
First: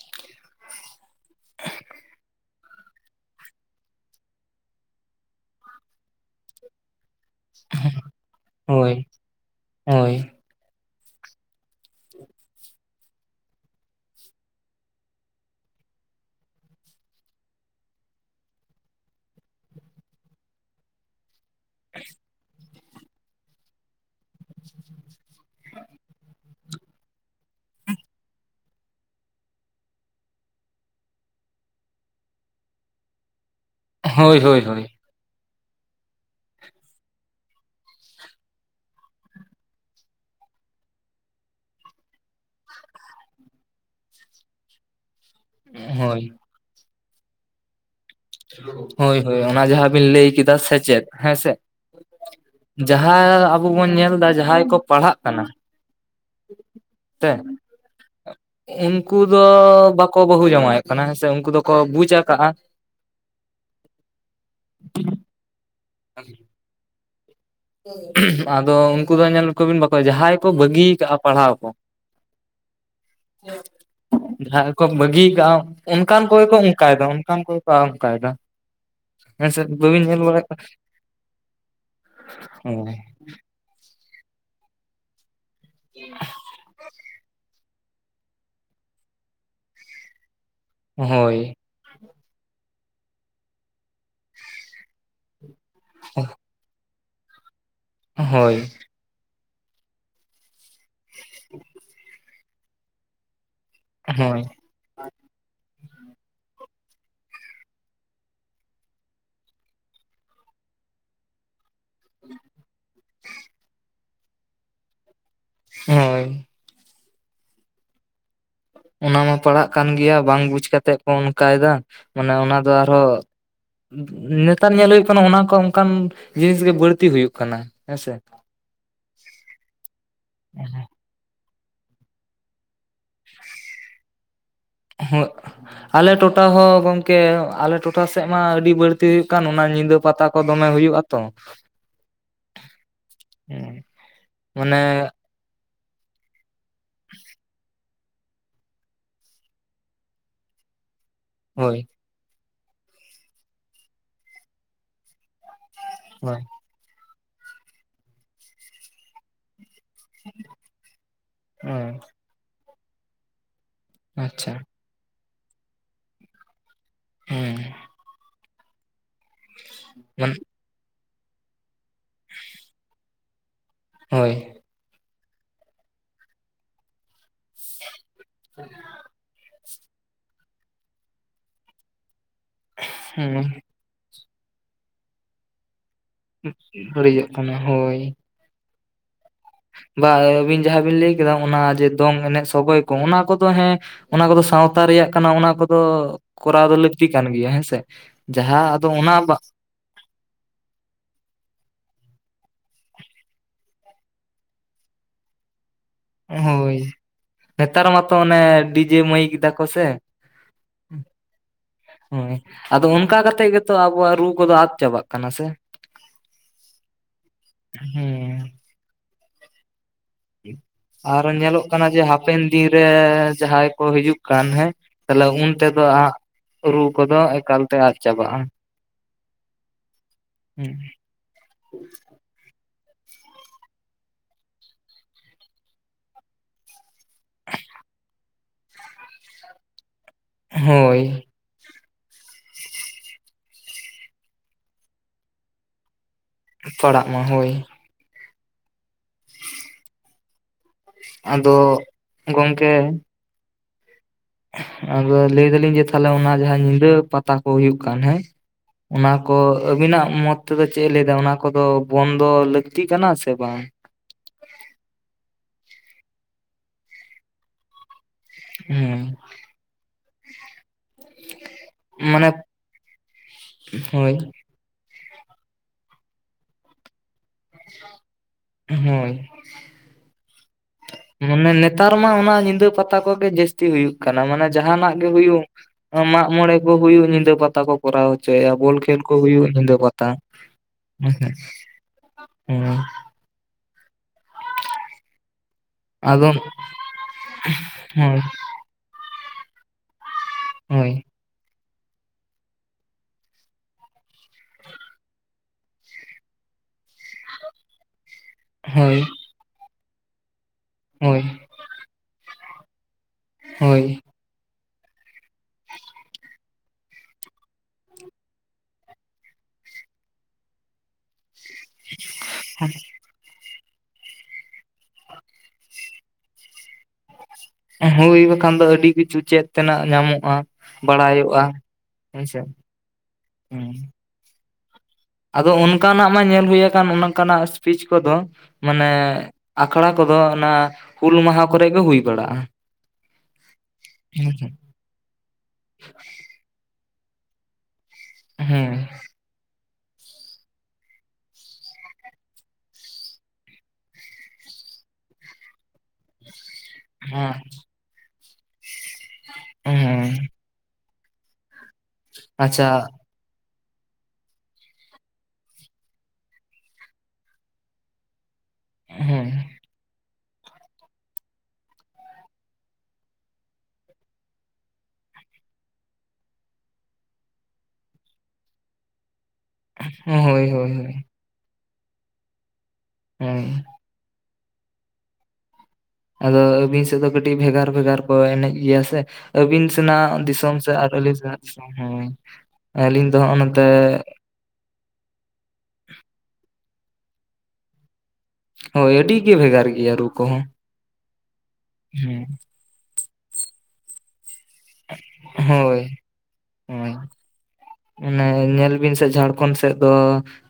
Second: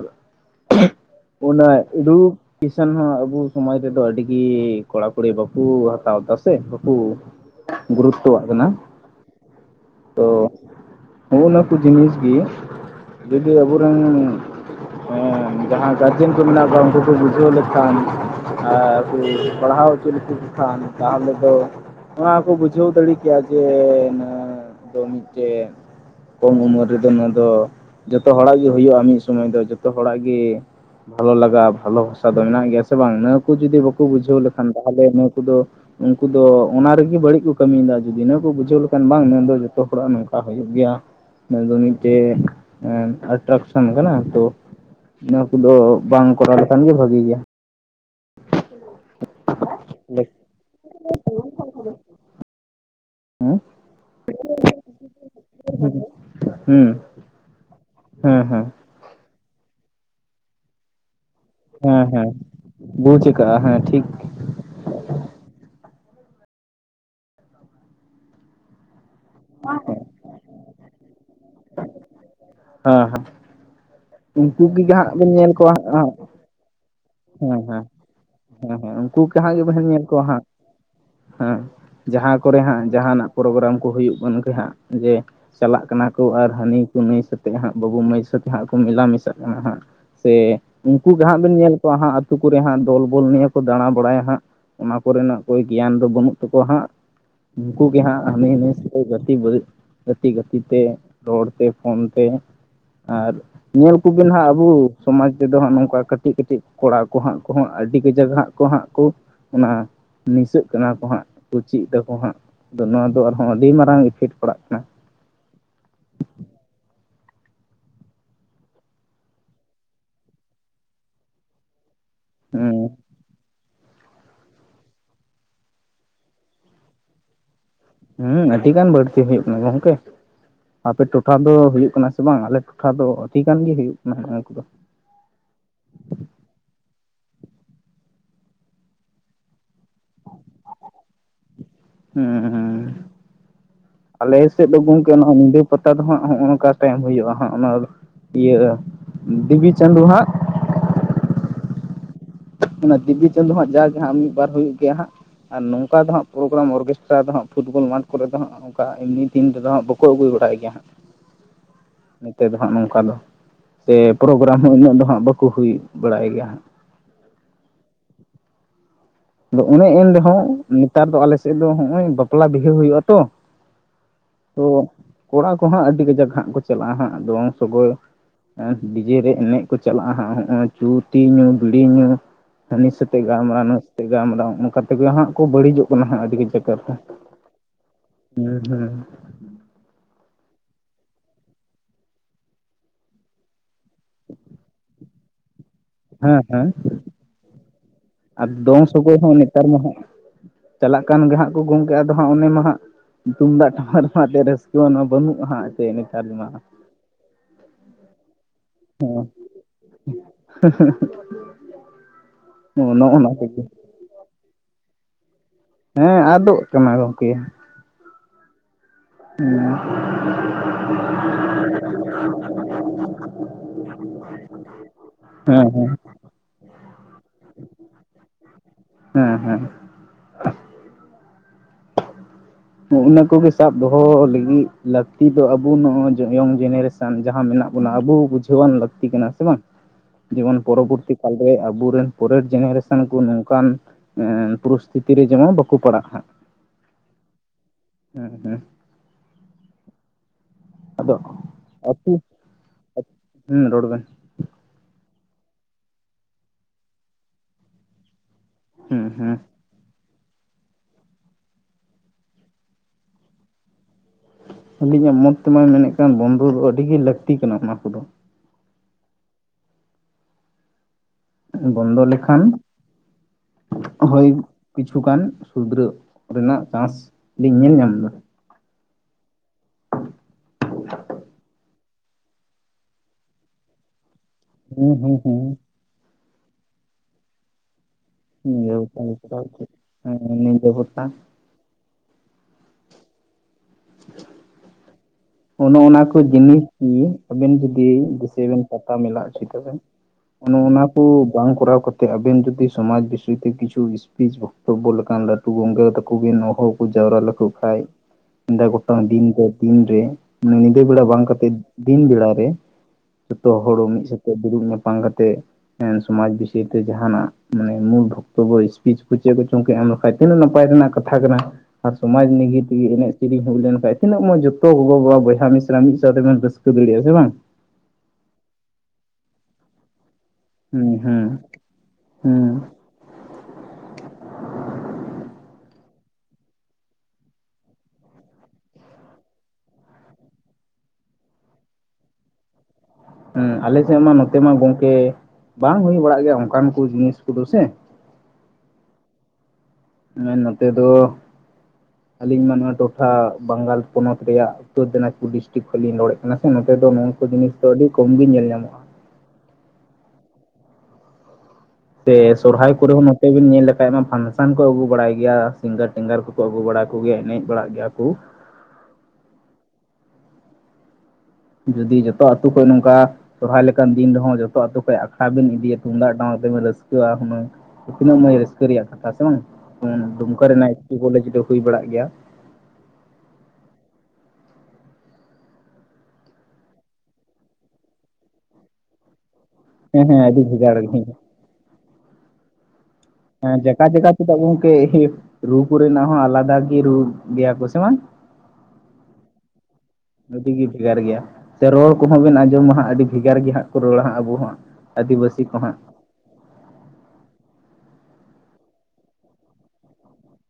ᱚᱱᱟ ᱨᱩᱯ ᱴᱤᱭᱩᱥᱚᱱ ᱦᱚᱸ ᱟᱵᱚ ᱥᱚᱢᱟᱡᱽ ᱨᱮᱫᱚ ᱟᱹᱰᱤᱜᱤ ᱠᱚᱲᱟ ᱠᱩᱲᱤ ᱵᱟᱠᱩ ᱦᱟᱛᱟᱣ ᱫᱟ ᱥᱮ ᱵᱟᱠᱩ ᱜᱩᱨᱩᱛᱚᱣᱟᱜ ᱠᱟᱱᱟ, ᱦᱳᱭ ᱦᱳᱭ ᱛᱚ ᱦᱚᱜᱼᱱᱟ ᱠᱚ ᱡᱤᱱᱤᱥ ᱜᱮ ᱡᱩᱫᱤ ᱟᱵᱚᱨᱮᱱ ᱮ ᱡᱟᱦᱟ ᱜᱟᱨᱡᱮᱱ ᱠᱚ ᱢᱮᱱᱟᱜ ᱠᱚᱣᱟ, ᱩᱱᱠᱩ ᱠᱚ ᱵᱩᱡᱷᱟᱹᱣ ᱞᱮᱠᱷᱟᱱ ᱟᱨ ᱠᱚ ᱯᱟᱲᱦᱟᱣ [unintelligible] ᱛᱟᱦᱚᱞᱮ ᱫᱚ ᱚᱱᱟᱠᱚ ᱵᱩᱡ ᱵᱩᱡᱷᱟᱹᱣ ᱫᱟᱲᱤ ᱠᱮᱭᱟ ᱡᱮ, ᱱᱚᱣᱟ ᱫᱚ ᱢᱤᱫᱴᱮᱜ ᱠᱚᱢ ᱩᱢᱮᱨ ᱨᱮᱫᱚ ᱱᱚᱣᱟ ᱫᱚ, ᱡᱚᱛᱚ ᱦᱚᱲᱟᱜ ᱜᱮ ᱦᱩᱭᱩᱜᱼᱟ, ᱢᱤᱫ ᱥᱚᱢᱚᱭ ᱥᱚᱢᱚᱭ ᱫᱚ ᱡᱚᱛᱚ ᱦᱚᱲᱟᱜ ᱜᱮ, ᱵᱷᱟᱞᱚ ᱞᱟᱜᱟ ᱵᱷᱟᱞᱚ ᱵᱟᱥᱟ ᱫᱚ ᱢᱮᱱᱟᱜ ᱜᱮᱭᱟ, ᱥᱮ ᱵᱟᱝ ᱤᱱᱟ. ᱠᱩ ᱡᱩᱫᱤ ᱠᱚ ᱦᱳᱭ ᱵᱩᱡᱷᱟᱹᱣ ᱦᱳᱭ ᱞᱮᱠᱷᱟᱱ ᱦᱳᱭ ᱛᱟᱦᱚᱞᱮ ᱱᱤᱭᱟᱹ ᱠᱩᱫᱚ ᱩᱱᱠᱩ ᱫᱚ ᱚᱱᱟ ᱨᱮᱜᱮ ᱵᱟᱹᱲᱤᱡ ᱠᱚ ᱠᱟᱹᱢᱤᱭᱮᱫᱟ, ᱡᱩᱫᱤ ᱤᱱᱟᱹᱜ ᱠᱚ ᱵᱩᱡᱷᱟᱹᱣ ᱞᱮᱠᱷᱟᱱ ᱵᱟᱝ ᱢᱮᱱᱫᱚ, ᱡᱷᱚᱛᱚ ᱦᱚᱲᱟᱜ ᱱᱚᱝᱠᱟ ᱦᱩᱭᱩᱜ ᱜᱮᱭᱟ ᱾ ᱚᱱᱟ ᱫᱚ ᱢᱤᱫᱴᱮᱡ ᱮᱴᱨᱟᱠᱥᱚᱱ ᱠᱟᱱᱟ ᱾ ᱛᱚ ᱚᱱᱟ ᱠᱚᱫᱚ ᱦᱳᱭ ᱵᱟᱝ ᱠᱚᱨᱟᱣ ᱞᱮᱠᱷᱟᱱ ᱜᱮ ᱵᱷᱟᱜᱤ ᱜᱮᱭᱟ ᱾ ᱦᱳᱭ ᱦᱳᱭ ᱚᱱᱟ ᱡᱟᱦᱟᱸ ᱵᱤᱱ ᱞᱟᱹᱭ ᱠᱮᱫᱟ ᱥᱮᱪᱮᱫ ᱦᱮᱸ ᱥᱮ ᱾ ᱡᱟᱦᱟᱸ ᱦᱮᱸ ᱟᱵᱚ ᱵᱚᱱ ᱧᱮᱞ ᱫᱟ, ᱡᱟᱦᱟᱸᱭ ᱠᱚ ᱯᱟᱲᱦᱟᱜ ᱠᱟᱱᱟ ᱦᱩᱸ ᱦᱮ ᱩᱱᱠᱩ ᱫᱚ ᱵᱟᱠᱚ ᱵᱟᱹᱦᱩ ᱡᱟᱶᱟᱭᱚᱜ ᱠᱟᱱᱟ, ᱦᱮᱸᱥᱮ ᱩᱱᱠᱩ ᱫᱚᱠᱚ ᱦᱮᱸ ᱵᱩᱡ ᱦᱮᱸ ᱟᱠᱟᱜᱼᱟ ᱾ ᱵᱩᱡ ᱟᱠᱟᱜᱼᱟ ᱦᱮᱸ ᱴᱷᱤᱠ ᱦᱟ [inaudible] ᱟᱫᱚ ᱩᱱᱠᱩ ᱫᱚ ᱧᱮᱞ ᱠᱚᱵᱤᱱ ᱵᱟᱠᱚ ᱡᱟᱦᱟᱸᱭ ᱠᱚ ᱵᱟᱹᱜᱤ ᱠᱟᱜᱼᱟ ᱯᱟᱲᱦᱟᱣ ᱠᱚ ᱦᱮᱸᱻᱦᱮᱸᱻ᱾ ᱡᱟᱦᱟᱸᱭ ᱠᱚ ᱵᱟᱹᱜᱤᱭ ᱠᱟᱜᱼᱟ ᱚᱱᱠᱟᱱ ᱠᱚᱜᱮ ᱠᱚ ᱚᱱᱠᱟᱭ ᱫᱟ ᱾ ᱦᱮᱸᱻᱦᱮᱸᱻᱦᱮᱸᱻᱦᱮᱸ, ᱩᱱᱠᱩ ᱜᱮ ᱦᱟᱸᱜ ᱦᱮᱸᱥᱮ ᱵᱟᱹᱵᱤᱱ ᱧᱮᱞ ᱠᱚᱣᱟ ᱦᱟᱸᱜ ᱵᱟᱲᱟᱭᱮᱫ ᱦᱮᱸ ᱡᱟᱦᱟᱸ ᱠᱚᱨᱮ ᱦᱟᱸᱜ ᱠᱚᱣᱟ ᱡᱟᱦᱟᱱᱟᱜ ᱯᱨᱳᱜᱨᱟᱢ ᱠᱚ ᱦᱩᱭᱩᱜ ᱠᱟᱱ ᱜᱮ ᱦᱟᱸᱜ ᱡᱮ ᱪᱟᱞᱟᱜ ᱠᱟᱱᱟ ᱠᱩ ᱟᱨ ᱦᱟᱹᱱᱤ ᱠᱩ ᱱᱟᱹᱭ ᱥᱟᱛᱮᱜ ᱦᱟᱸᱜ ᱵᱟᱹᱵᱩ ᱢᱟᱹᱭ ᱥᱟᱛᱮ ᱦᱟᱸᱜ ᱠᱚ ᱢᱮᱞᱟ ᱢᱮᱥᱟᱜ ᱠᱟᱱᱟ ᱦᱟᱸᱜ ᱥᱮ ᱩᱱᱠᱩ ᱜᱮ ᱦᱟᱸᱜ ᱵᱮᱱ ᱦᱳᱭ ᱧᱮᱞ ᱠᱚᱣᱟ, ᱦᱟᱸᱜ ᱟᱛᱩ ᱠᱚᱨᱮ ᱦᱟᱸᱜ ᱫᱚᱞ ᱵᱚᱞ ᱱᱤᱭᱟᱹ ᱠᱚ ᱫᱟᱸᱬᱟ ᱵᱟᱲᱟᱭᱟ ᱦᱟᱸᱜ ᱚᱱᱟ ᱠᱚᱨᱮᱱᱟᱜ ᱠᱳᱭ ᱜᱮᱭᱟᱱ ᱫᱚ ᱵᱟᱹᱱᱩᱜ ᱛᱟᱠᱚᱣᱟ ᱦᱟᱸᱜ, ᱩᱱᱠᱩ ᱜᱮ ᱦᱟᱸᱜ ᱦᱳᱭ ᱦᱟᱹᱱᱤ ᱱᱟ. ᱭ ᱜᱟᱛᱤ ᱵᱟᱹᱲᱤ ᱜᱟᱛᱤ ᱜᱟᱛᱤ ᱛᱮ ᱨᱚᱲ ᱛᱮ ᱯᱷᱳᱱ ᱛᱮ ᱟᱨ ᱧᱮᱞ ᱠᱚᱵᱤᱱ ᱦᱳᱭ ᱦᱟᱸᱜ ᱟᱵᱚ ᱥᱚᱢᱟᱡᱽ ᱨᱮᱫᱚ, ᱦᱟᱸᱜ ᱱᱚᱝᱠᱟ ᱠᱟᱹᱴᱤᱡ ᱠᱟᱹᱴᱤᱡ ᱠᱚᱲᱟ ᱠᱚ ᱦᱟᱸᱜ ᱠᱚᱦᱚᱸ ᱟᱹᱰᱤ ᱠᱟᱡᱟᱠ ᱦᱟᱸᱜ ᱠᱚ ᱦᱟᱸᱜ ᱠᱩ ᱚᱱᱟ ᱱᱤᱥᱟᱹᱜ ᱠᱟᱱᱟ ᱠᱚ ᱦᱟᱸᱜ ᱠᱚ ᱪᱮᱫ ᱫᱟᱠᱚ ᱦᱟᱸᱜ ᱟᱫᱚ ᱱᱚᱣᱟ ᱫᱚ ᱟᱨᱦᱚᱸ ᱟᱹᱰᱤ ᱢᱟᱨᱟᱝ ᱤᱯᱷᱮᱠᱴ ᱯᱟᱲᱟᱜ ᱠᱟᱱᱟ ᱾ ᱦᱳᱭ ᱚᱱᱟ ᱢᱟ ᱯᱟᱲᱟᱜ ᱠᱟᱱ ᱜᱮᱭᱟ ᱵᱟᱝ ᱵᱩᱡᱽ ᱠᱟᱛᱮᱜ ᱠᱚ ᱚᱱᱠᱟᱭᱫᱟ, ᱢᱟᱱᱮ ᱚᱱᱟ ᱫᱚ ᱦᱩᱸ ᱟᱨᱦᱚᱸ ᱱᱮᱛᱟᱨ ᱧᱮᱞ ᱦᱩᱭᱩᱜ ᱠᱟᱱᱟ ᱚᱱᱟ ᱠᱚ ᱚᱱᱠᱟᱱ ᱡᱤᱱᱤᱥᱜᱮ ᱵᱟᱹᱲᱛᱤ ᱦᱩᱭᱩᱜ ᱠᱟᱱᱟ ᱾ ᱦᱩᱸ ᱟᱹᱰᱤ ᱜᱟᱱ ᱵᱟᱹᱲᱛᱤ ᱦᱩᱭᱩᱜ ᱠᱟᱱᱟ ᱜᱚᱝᱠᱮ ᱟᱯᱮ ᱴᱩ ᱴᱚᱴᱷᱟ ᱫᱚ ᱦᱩᱭᱩᱜ ᱠᱟᱱᱟ ᱥᱮ ᱵᱟᱝ? ᱟᱞᱮ ᱴᱚᱴᱷᱟ ᱫᱚ ᱟᱹᱰᱤ ᱜᱟᱱ ᱜᱮ ᱦᱩᱭᱩᱜ ᱠᱟᱱᱟ, ᱤᱱᱟᱹ ᱠᱚᱫᱚ ᱾ ᱦᱸᱻ [unintelligible] ᱟᱞᱮ ᱴᱚᱴᱷᱟ ᱦᱚᱸ ᱜᱚᱢᱠᱮ ᱟᱞᱮ ᱴᱚᱴᱷᱟ ᱥᱮᱜ ᱢᱟ ᱟᱹᱰᱤ ᱵᱟᱹᱲᱛᱤ ᱦᱩᱭᱩᱜ ᱠᱟᱱ ᱚᱱᱟ ᱧᱤᱫᱟᱹ ᱯᱟᱛᱟ ᱠᱚ᱾ ᱠᱚ ᱫᱚᱢᱮ ᱦᱩᱭᱩᱜᱼᱟ ᱛᱚ᱾ ᱦᱩᱸᱻ [unintelligible] ᱟᱞᱮ ᱥᱮᱫ ᱢᱟᱱᱮ ᱫᱚ ᱜᱚᱝᱠᱮ [unintelligible] ᱯᱟᱛᱟ ᱫᱚ ᱦᱟᱸᱜ ᱦᱚᱸᱜ-ᱚ ᱱᱚᱝᱠᱟ ᱛᱟᱸᱦᱮ ᱦᱩᱭᱩᱜ-ᱟ ᱦᱟᱸᱜ ᱚᱱᱟ ᱤᱭᱟᱹ ᱫᱮᱵᱤ ᱪᱟᱸᱫᱩ ᱦᱟᱸᱜ᱾ ᱦᱳᱭ ᱚᱱᱟ ᱫᱮᱵᱤ ᱪᱟᱸᱫᱚ ᱦᱟᱜ ᱡᱟᱜᱮ ᱦᱟᱸᱜ ᱢᱤᱫ ᱵᱟᱨ ᱦᱩᱭᱩᱜ ᱜᱮᱭᱟ ᱦᱟᱸᱜ ᱟᱨ ᱱᱚᱝᱠᱟ ᱫᱚ ᱦᱟᱸᱜ ᱦᱳᱭ ᱯᱨᱳᱜᱨᱟᱢ ᱚᱨᱜᱮᱥ ᱫᱚ ᱦᱟᱜ ᱯᱷᱩᱴᱵᱚᱞ ᱢᱟᱴᱷ ᱠᱚᱨᱮ ᱫᱚ ᱦᱟᱜ ᱚᱱᱠᱟ ᱮᱢᱱᱤ ᱫᱤᱱ ᱨᱮᱫᱚ ᱵᱟᱠᱚ ᱟᱹᱜᱩ ᱵᱟᱲᱟᱭ ᱜᱮᱭᱟ ᱦᱟᱸᱜ ᱦᱳᱭ ᱱᱚᱛᱮ ᱫᱚ ᱦᱟᱸᱜ ᱱᱚᱝᱠᱟ ᱫᱚ᱾ ᱥᱮ ᱟᱪᱪᱷᱟ ᱯᱨᱳᱜᱨᱟᱢ ᱦᱚᱸ ᱩᱱᱟᱹᱜ ᱫᱚ ᱦᱟᱸᱜ ᱵᱟᱠᱚ ᱦᱩᱭ ᱵᱟᱲᱟᱭ ᱜᱮᱭᱟ ᱦᱟᱸᱜ᱾ ᱦᱮᱸ ᱟᱫᱚ ᱚᱱᱮ ᱮᱱ ᱢᱟᱱᱮ ᱨᱮᱦᱚᱸ ᱱᱮᱛᱟᱨ ᱫᱚ ᱟᱞᱮ ᱥᱮᱫ ᱫᱚ ᱱᱚᱜ-ᱚᱭ ᱵᱟᱯᱞᱟ ᱵᱤᱦᱟᱹ ᱦᱩᱭᱩᱜ-ᱟ ᱛᱚ᱾ ᱦᱳᱭ ᱛᱚ ᱠᱚᱲᱟ ᱠᱚᱦᱟᱸᱜ ᱟᱹᱰᱤ ᱠᱟᱡᱟᱠ ᱦᱟᱸᱜ ᱠᱚ ᱪᱟᱞᱟᱜ-ᱟ ᱦᱟᱸᱜ ᱫᱚᱝ ᱥᱚᱜᱚᱭ᱾ ᱰᱤᱡᱮ ᱨᱮ ᱮᱱᱮᱡ ᱠᱚ ᱪᱟᱞᱟᱜᱼᱟ ᱦᱟᱸᱜ ᱱᱚᱼᱚᱭ ᱪᱩᱼᱴᱤ ᱧᱩ ᱵᱤᱲᱤ ᱧᱩ ᱦᱟᱱᱤ ᱥᱟᱛᱮᱜ ᱦᱮᱸ ᱜᱟᱞᱢᱟᱨᱟ ᱱᱩᱭ ᱥᱟᱛᱮᱜ ᱜᱟᱞᱢᱟᱨᱟᱣ ᱚᱱᱠᱟ ᱛᱮᱜᱮ ᱦᱟᱸᱜ ᱠᱚ ᱵᱟᱹᱲᱤᱡᱚᱜ ᱵᱟᱹᱲᱤᱡᱚᱜ ᱠᱟᱱᱟ ᱦᱳᱭ [unintelligible] ᱵᱟ ᱟᱹᱵᱤᱱ ᱡᱟᱦᱟᱸ ᱵᱤᱱ ᱞᱟᱹᱭ ᱠᱮᱫᱟ ᱚᱱᱟ ᱡᱮ ᱫᱚᱝ ᱮᱱᱮᱡ ᱥᱚᱜᱚᱭ ᱠᱚ ᱚᱱᱟ ᱠᱚᱫᱚ ᱦᱮᱸ ᱚᱱᱟ ᱠᱚᱫᱚ ᱥᱟᱶᱛᱟ ᱨᱮᱭᱟᱜ ᱠᱟᱱᱟ ᱚᱱᱟ ᱠᱚᱫᱚ ᱦᱮᱸ ᱠᱚᱨᱟᱣ ᱦᱮᱸ ᱫᱚ ᱞᱟᱹᱠᱛᱤ ᱠᱟᱱ ᱜᱮᱭᱟ ᱦᱮᱸᱥᱮ ᱟᱨ ᱡᱟᱦᱟᱸ ᱫᱚᱝ ᱟᱫᱚ ᱚᱱᱟ ᱥᱚᱜᱚᱭ ᱦᱚᱸ ᱱᱮᱛᱟᱨ ᱢᱟ ᱦᱟᱸᱜ ᱪᱟᱞᱟᱜ ᱠᱟᱱ ᱜᱮ ᱦᱟᱸᱜ ᱠᱚ ᱜᱚᱢᱠᱮ ᱟᱫᱚ ᱦᱟᱸᱜ ᱚᱱᱮ ᱢᱟ ᱦᱟᱸᱜ ᱛᱩᱢᱫᱟᱜ ᱴᱟᱢᱟᱠ ᱨᱮᱢᱟ ᱮᱱᱮᱡ ᱨᱟᱹᱥᱠᱟᱹ ᱵᱟᱹᱱᱩᱜ-ᱟᱦᱟᱜ ᱦᱳᱭ, ᱱᱮᱛᱟᱨ ᱢᱟᱛᱚ ᱚᱱᱮ ᱰᱤᱡᱮ ᱢᱟᱹᱭᱤᱠ ᱫᱟᱠᱚ ᱥᱮ, ᱦᱳᱸᱭ ᱟᱫᱚ ᱦᱮᱸ ᱚᱱᱠᱟ ᱱᱚᱜᱼᱚ ᱱᱟ ᱠᱟᱛᱮ ᱠᱚᱜᱮ ᱜᱮᱛᱚ ᱟᱵᱚᱣᱟᱜ ᱨᱩ ᱠᱚᱫᱚ ᱟᱫ ᱪᱟᱵᱟᱜ ᱠᱟᱱᱟ ᱥᱮ, ᱦᱮᱸ ᱟᱫᱚᱜ ᱠᱟᱱᱟ ᱜᱚᱢᱠᱮ᱾ ᱦᱮᱸ ᱦᱮᱸ ᱟᱨ ᱧᱮᱞᱚᱜ ᱠᱟᱱᱟ ᱡᱮ ᱦᱟᱯᱮᱱ ᱫᱤᱱᱨᱮ ᱡᱟᱦᱟᱸᱭ ᱠᱚ ᱦᱤᱡᱩᱜ ᱠᱟᱱ ᱦᱮᱸ ᱛᱟᱦᱞᱮ ᱩᱱ ᱦᱮᱸ ᱛᱮᱫᱚ ᱦᱮᱸ ᱟᱜ ᱨᱩ ᱠᱚᱫᱚ ᱮᱠᱟᱞᱛᱮ ᱟᱫ ᱪᱟᱵᱟᱜ-ᱟ᱾ ᱦᱮᱸ ᱦᱮᱸ ᱦᱮᱸ ᱱᱚᱜ-ᱱᱟ ᱠᱚᱜᱮ ᱥᱟᱵ ᱫᱚᱦᱚ ᱞᱟᱹᱜᱤᱫ ᱞᱟᱹᱠᱛᱤ ᱫᱚ ᱟᱵᱚ ᱤᱭᱚᱝ ᱡᱮᱱᱮᱨᱮᱥᱚᱱ ᱡᱟᱦᱟᱸ ᱢᱮᱱᱟᱜ ᱵᱚᱱᱟ ᱟᱵᱚ ᱵᱩᱡᱷᱟᱹᱣᱟᱱ ᱞᱟᱹᱠᱛᱤ ᱠᱟᱱᱟ ᱥᱮ ᱵᱟᱝ ᱡᱮᱢᱚᱱ ᱦᱳᱭ ᱯᱚᱨᱚᱵᱚᱨᱛᱤ ᱠᱟᱞ ᱟᱵᱚᱨᱮᱱ ᱯᱚᱨᱮᱨ ᱡᱮᱱᱟᱨᱮᱥᱚᱱ ᱠᱚ ᱱᱚᱝᱠᱟᱱ ᱯᱚᱨᱤᱥᱛᱷᱤᱛᱤ ᱨᱮ ᱡᱮᱢᱚᱱ ᱵᱟᱠᱚ ᱯᱟᱲᱟᱜ-ᱦᱟᱸᱜ᱾ ᱯᱟᱲᱟᱜ ᱢᱟ ᱦᱳᱭ ᱦᱮᱸ ᱦᱮᱸ ᱟᱫᱚ ᱟᱹᱛᱩ ᱜᱚᱝᱠᱮ ᱦᱩᱸ ᱨᱚᱲ ᱵᱮᱱ ᱟᱫᱚ ᱞᱟᱹᱭ ᱫᱟᱞᱤᱧ ᱡᱮ ᱛᱟᱦᱚᱞᱮ ᱚᱱᱟ ᱡᱟᱦᱟᱸ ᱧᱤᱫᱟᱹ ᱯᱟᱛᱟ ᱠᱚ ᱦᱩᱭᱩᱜ ᱠᱟᱱ ᱦᱮᱸ ᱦᱩᱸ ᱚᱱᱟ ᱦᱩᱸ ᱠᱚ ᱟᱹᱵᱤᱱᱟᱜ ᱢᱚᱛ ᱛᱮᱫᱚ ᱪᱮᱫ ᱮ ᱞᱟᱹᱭ ᱮᱫᱟ ᱚᱱᱟ ᱠᱚᱫᱚ ᱵᱚᱱᱫᱚ ᱞᱟᱹᱠᱛᱤ ᱠᱟᱱᱟ ᱥᱮ ᱵᱟᱝ? ᱟᱹᱞᱤᱧᱟᱜ ᱢᱚᱛ ᱛᱮᱢᱟᱭ ᱢᱮᱱᱮᱫ ᱠᱟᱱ ᱵᱚᱱᱫᱷᱩ ᱫᱚ ᱟᱹᱰᱤ ᱜᱮ ᱞᱟᱹᱠᱛᱤ ᱠᱟᱱᱟ ᱚᱱᱟ ᱠᱚᱫᱚ᱾ ᱦᱮᱸ ᱵᱚᱱᱫᱚ ᱢᱟᱱᱮ ᱞᱮᱠᱷᱟᱱ, ᱦᱳᱭ ᱠᱤᱪᱷᱩᱜᱟᱱ ᱥᱩᱫᱷᱨᱟᱹᱜ ᱨᱮᱱᱟᱜ ᱪᱟᱱᱥ ᱞᱤᱧ ᱧᱮᱞ ᱧᱟᱢ ᱮᱫᱟ᱾ ᱦᱳᱭ ᱢᱟᱱᱮ ᱱᱮᱛᱟᱨ ᱢᱟ ᱚᱱᱟ ᱧᱤᱫᱟᱹ ᱯᱟᱛᱟ ᱠᱚᱜᱮ ᱡᱟᱹᱥᱛᱤ ᱦᱩᱭᱩᱜ ᱠᱟᱱᱟ, ᱢᱟᱱᱮ ᱦᱩᱸ ᱡᱟᱦᱟᱱᱟᱜ ᱜᱮ ᱦᱩᱸ ᱦᱩᱸ ᱦᱩᱭᱩᱜ᱾ ᱢᱟᱜ ᱢᱚᱬᱮ ᱠᱚ ᱦᱩᱭᱩᱜ ᱧᱤᱫᱟᱹ ᱯᱟᱛᱟ ᱠᱚ ᱠᱚᱨᱟᱣ ᱦᱚᱪᱚ ᱱᱤᱡᱮ ᱵᱚᱞ ᱠᱷᱮᱞ ᱵᱟᱛᱟᱞ ᱠᱚ ᱠᱚᱨᱟᱣ ᱦᱩᱭᱩᱜ ᱩᱪᱤᱛ ᱧᱤᱫᱟᱹ ᱯᱟᱛᱟ᱾ ᱦᱮᱸ ᱱᱤᱡᱮ ᱵᱷᱚᱨᱥᱟ [unintelligible] ᱚᱱᱮ ᱚᱱᱟ ᱠᱚ ᱟᱫᱚ ᱡᱤᱱᱤᱥ ᱜᱮ ᱟᱵᱮᱱ ᱡᱩᱫᱤ ᱦᱳᱭ ᱫᱤᱥᱟᱹᱭ ᱵᱮᱱ ᱯᱟᱛᱟ ᱢᱮᱞᱟ ᱦᱚᱪᱚᱭ ᱛᱟᱵᱮᱱ ᱚᱱᱮ ᱚᱱᱟ ᱦᱳᱭ ᱠᱚ ᱵᱟᱝ ᱠᱚᱨᱟᱣ ᱠᱟᱛᱮ ᱟᱵᱮᱱ ᱡᱩᱫᱤ ᱥᱚᱢᱟᱡᱽ ᱵᱤᱥᱚᱭ ᱛᱮ ᱠᱤᱪᱷᱩ ᱤᱥᱯᱤᱪ ᱵᱚᱠᱛᱚᱵᱵᱚ ᱞᱮᱠᱟᱱ ᱞᱟᱹᱴᱩ ᱜᱚᱝᱠᱮ ᱛᱟᱠᱚ ᱵᱮᱱ ᱦᱚᱦᱚ ᱡᱟᱣᱨᱟ ᱞᱮᱠᱚ ᱠᱷᱟᱡᱽ ᱧᱤᱫᱟ ᱦᱳᱭ ᱜᱚᱴᱟᱝ ᱫᱤᱱ ᱫᱚ ᱫᱤᱱᱨᱮ ᱢᱟᱱᱮ ᱧᱤᱫᱟᱹ ᱵᱮᱲᱟ ᱵᱟᱝ ᱦᱳᱭ ᱠᱟᱛᱮᱜ ᱫᱤᱱ ᱵᱮᱲᱟ ᱨᱮ ᱡᱚᱛᱚ ᱦᱚᱲ ᱦᱳᱭ ᱢᱤᱫ ᱥᱟᱛᱮᱜ ᱫᱩᱲᱩᱵ ᱧᱟᱯᱟᱢ ᱠᱟᱛᱮᱫ ᱥᱚᱢᱟᱡᱽ ᱵᱤᱥᱚᱭ ᱛᱮ ᱡᱟᱦᱟᱱᱟᱜ ᱢᱟᱱᱮ ᱢᱩᱞ ᱵᱚᱠᱛᱚᱵᱵᱚ ᱤᱥᱯᱤᱡ ᱠᱚ ᱪᱮᱫ ᱠᱚ ᱪᱚᱝᱠᱮᱜ ᱟᱢ ᱼᱼ ᱛᱤᱱᱟᱹᱜ ᱱᱟᱯᱟᱭ ᱨᱮᱱᱟᱜ ᱠᱟᱛᱷᱟ ᱠᱟᱱᱟ ᱾ ᱟᱨ ᱥᱚᱢᱟᱡᱽ ᱱᱤᱡᱮ ᱛᱮᱜᱮ ᱮᱱᱮᱡ ᱥᱮᱨᱮᱧ ᱦᱩᱭ ᱞᱮᱱᱠᱷᱟᱱ ᱛᱤᱱᱟᱹᱜ ᱢᱚᱡᱽ ᱡᱚᱛᱚ ᱜᱚᱜᱚ-ᱵᱟᱵᱟ ᱵᱚᱭᱦᱟ ᱢᱤᱥᱨᱟ ᱢᱤᱫ ᱥᱟᱶ ᱛᱮᱵᱚᱱ ᱨᱟᱹᱥᱠᱟᱹ ᱫᱟᱲᱤᱭᱟᱜᱼᱟ ᱥᱮ ᱵᱟᱝ? ᱦᱩᱭ ᱵᱟᱠᱷᱟᱱ ᱫᱚ ᱟᱹᱰᱤ ᱠᱤᱪᱷᱩ ᱪᱮᱫ ᱛᱮᱱᱟᱜ ᱧᱟᱢᱚᱜᱼᱟ ᱾ ᱦᱩᱸ ᱦᱩᱸ ᱵᱟᱲᱟᱭᱚᱜᱼᱟ ᱾ ᱦᱮᱸᱥᱮ ᱦᱩᱸ ᱟᱫᱚ ᱚᱱᱠᱟᱱᱟᱜ ᱢᱟ ᱧᱮᱞ ᱦᱩᱭ ᱟᱠᱟᱱ ᱚᱱᱠᱟᱱᱟᱜ ᱥᱯᱤᱪ ᱠᱚᱫᱚ ᱢᱟᱱᱮ ᱟᱠᱷᱲᱟ ᱠᱚᱫᱚ ᱚᱱᱟ ᱦᱩᱞ ᱢᱟᱦᱟ, ᱠᱚᱨᱮ ᱜᱮ ᱦᱩᱭ ᱵᱟᱲᱟᱜᱼᱟ ᱾ ᱦᱩᱸ ᱟᱞᱮ ᱥᱮᱜ ᱢᱟ ᱱᱚᱛᱮ ᱢᱟ ᱜᱚᱝᱠᱮ ᱵᱟᱝ ᱦᱩᱭ ᱵᱟᱲᱟᱜ ᱜᱮᱭᱟ ᱚᱱᱠᱟᱱ ᱠᱚ ᱡᱤᱱᱤᱥ ᱠᱚᱫᱚ ᱥᱮ ᱦᱩᱸ ᱢᱮᱱ ᱱᱚᱛᱮ ᱫᱚ ᱟᱹᱞᱤᱧ ᱢᱟ ᱱᱚᱣᱟ ᱴᱚᱴᱷᱟ ᱵᱟᱝᱜᱟᱞ ᱯᱚᱱᱚᱛ ᱨᱮᱭᱟᱜ ᱩᱛᱛᱚᱨ ᱫᱤᱱᱟᱡᱽᱯᱩᱨ ᱰᱤᱥᱴᱤᱠ ᱠᱷᱚᱱ ᱞᱤᱧ ᱨᱚᱲᱮᱫ ᱠᱟᱱᱟ ᱾ ᱚᱱᱟ ᱛᱮᱫᱚ ᱱᱚᱣᱟ ᱠᱚ ᱦᱮᱸ ᱡᱤᱱᱤᱥ ᱫᱚ ᱟᱹᱰᱤ ᱠᱚᱢ ᱜᱮ ᱧᱮᱞ ᱧᱟᱢᱚᱜᱼᱟ ᱾ [unintelligible] ᱛᱮ ᱟᱪᱪᱷᱟ ᱥᱚᱨᱦᱟᱭ ᱠᱚᱨᱮ ᱦᱚᱸ ᱱᱚ ᱱᱚᱛᱮ ᱵᱤᱱ ᱧᱮᱞ ᱞᱮᱠᱷᱟᱭ ᱢᱟ ᱯᱷᱟᱱᱥᱟᱱ ᱠᱚ ᱟᱹᱜᱩ ᱵᱟᱲᱟᱭ ᱜᱮᱭᱟ ᱥᱤᱝᱜᱟᱨ ᱴᱤᱝᱜᱟᱨ ᱠᱚᱠᱚ ᱟᱹᱜᱩ ᱵᱟᱲᱟ ᱠᱚᱜᱮ ᱮᱱᱮᱡ ᱵᱟᱲᱟᱜ ᱜᱮᱭᱟ ᱠᱩ ᱾ ᱦᱩᱸᱜ ᱾ ᱡᱩᱫᱤ ᱡᱚᱛᱚ ᱟᱹᱛᱩ ᱠᱚ ᱱᱚᱝᱠᱟᱜᱼᱟ ᱾ ᱥᱚᱨᱦᱟᱭᱚᱜ ᱞᱮᱠᱟᱱ ᱫᱤᱱ ᱨᱮᱦᱚᱸ ᱡᱚᱛᱚ ᱟᱛᱳ ᱠᱷᱚᱭᱟᱜ ᱟᱠᱷᱟᱲᱟ ᱵᱤᱱ ᱤᱫᱤᱭᱟ ᱛᱩᱢᱫᱟᱜ ᱴᱟᱢᱟᱠ ᱛᱮᱵᱤᱱ ᱨᱟᱹᱥᱠᱟᱹᱜᱼᱟ ᱦᱩᱱᱟᱹᱝ ᱾ ᱛᱤᱱᱟᱹᱜ ᱢᱚᱸᱡᱽ ᱨᱟᱹᱥᱠᱟᱹ ᱨᱮᱭᱟᱜ ᱠᱟᱛᱷᱟ ᱥᱮ ᱵᱟᱝ ᱰᱩᱢᱠᱟᱹ ᱦᱳᱭ ᱨᱮᱱᱟᱜ ᱦᱳᱭ ᱮᱥ ᱦᱳᱭ ᱠᱤ ᱠᱚᱞᱮᱡᱽ ᱫᱚ ᱦᱩᱭ ᱵᱟᱲᱟᱜ ᱜᱮᱭᱟ ᱾ ᱦᱩᱸ ᱾ ᱟᱫᱚ ᱟᱹᱵᱤᱱ ᱥᱮᱫ ᱫᱚ ᱠᱟᱹᱴᱤᱡ ᱵᱷᱮᱜᱟᱨ ᱵᱷᱮᱜᱟᱨ ᱠᱚ ᱮᱱᱮᱡ ᱜᱮᱭᱟ ᱥᱮ ᱟᱹᱵᱤᱱ ᱦᱮᱸ ᱱᱟᱜ ᱦᱮᱸ ᱟᱹᱰᱤ ᱫᱤᱥᱚᱢ ᱥᱮ ᱵᱷᱮᱜᱟᱨ ᱟᱨ ᱜᱮ ᱟᱹᱞᱤᱧ ᱥᱮᱱᱟᱜ ᱫᱤᱥᱚᱢ ᱦᱚᱸ ᱟᱹᱞᱤᱧ ᱫᱚᱜ ᱦᱮᱸ ᱡᱮᱠᱟ ᱡᱮᱠᱟ ᱛᱮᱫᱚ ᱜᱚᱝᱠᱮ ᱨᱩ ᱠᱚᱨᱮᱱᱟᱜ ᱦᱚᱸ ᱟᱞᱟᱫᱟ ᱜᱮ ᱨᱩ ᱜᱮᱭᱟ ᱠᱚ ᱥᱮ ᱵᱟᱝ? ᱦᱳᱭ ᱟᱹᱰᱤ ᱜᱮ ᱵᱷᱮᱜᱟᱨ ᱜᱮᱭᱟ ᱨᱩ ᱠᱚᱦᱚᱸ ᱟᱹᱰᱤ ᱜᱮ ᱵᱷᱮᱜᱟᱨ ᱜᱮᱭᱟ ᱥᱮ ᱨᱚᱲ ᱠᱚᱦᱚᱸ ᱦᱮᱸ ᱵᱚᱱ ᱟᱸᱡᱚᱢᱟ ᱦᱟᱸᱜ ᱟᱹᱰᱤ ᱵᱷᱮᱜᱟᱨ ᱜᱮ ᱦᱟᱸᱜ ᱠᱚ ᱨᱚᱲᱟ ᱦᱟᱸᱜ ᱟᱵᱚ ᱦᱟᱸᱜ ᱟᱹᱫᱤᱵᱟᱹᱥᱤ [unintelligible] ᱠᱚ ᱦᱳᱭ ᱾ [inaudible] ᱚᱱᱮ ᱧᱮᱞ ᱵᱤᱱ ᱥᱮᱫ ᱡᱷᱟᱲᱠᱷᱚᱸᱱᱰ ᱥᱮᱫ ᱫᱚ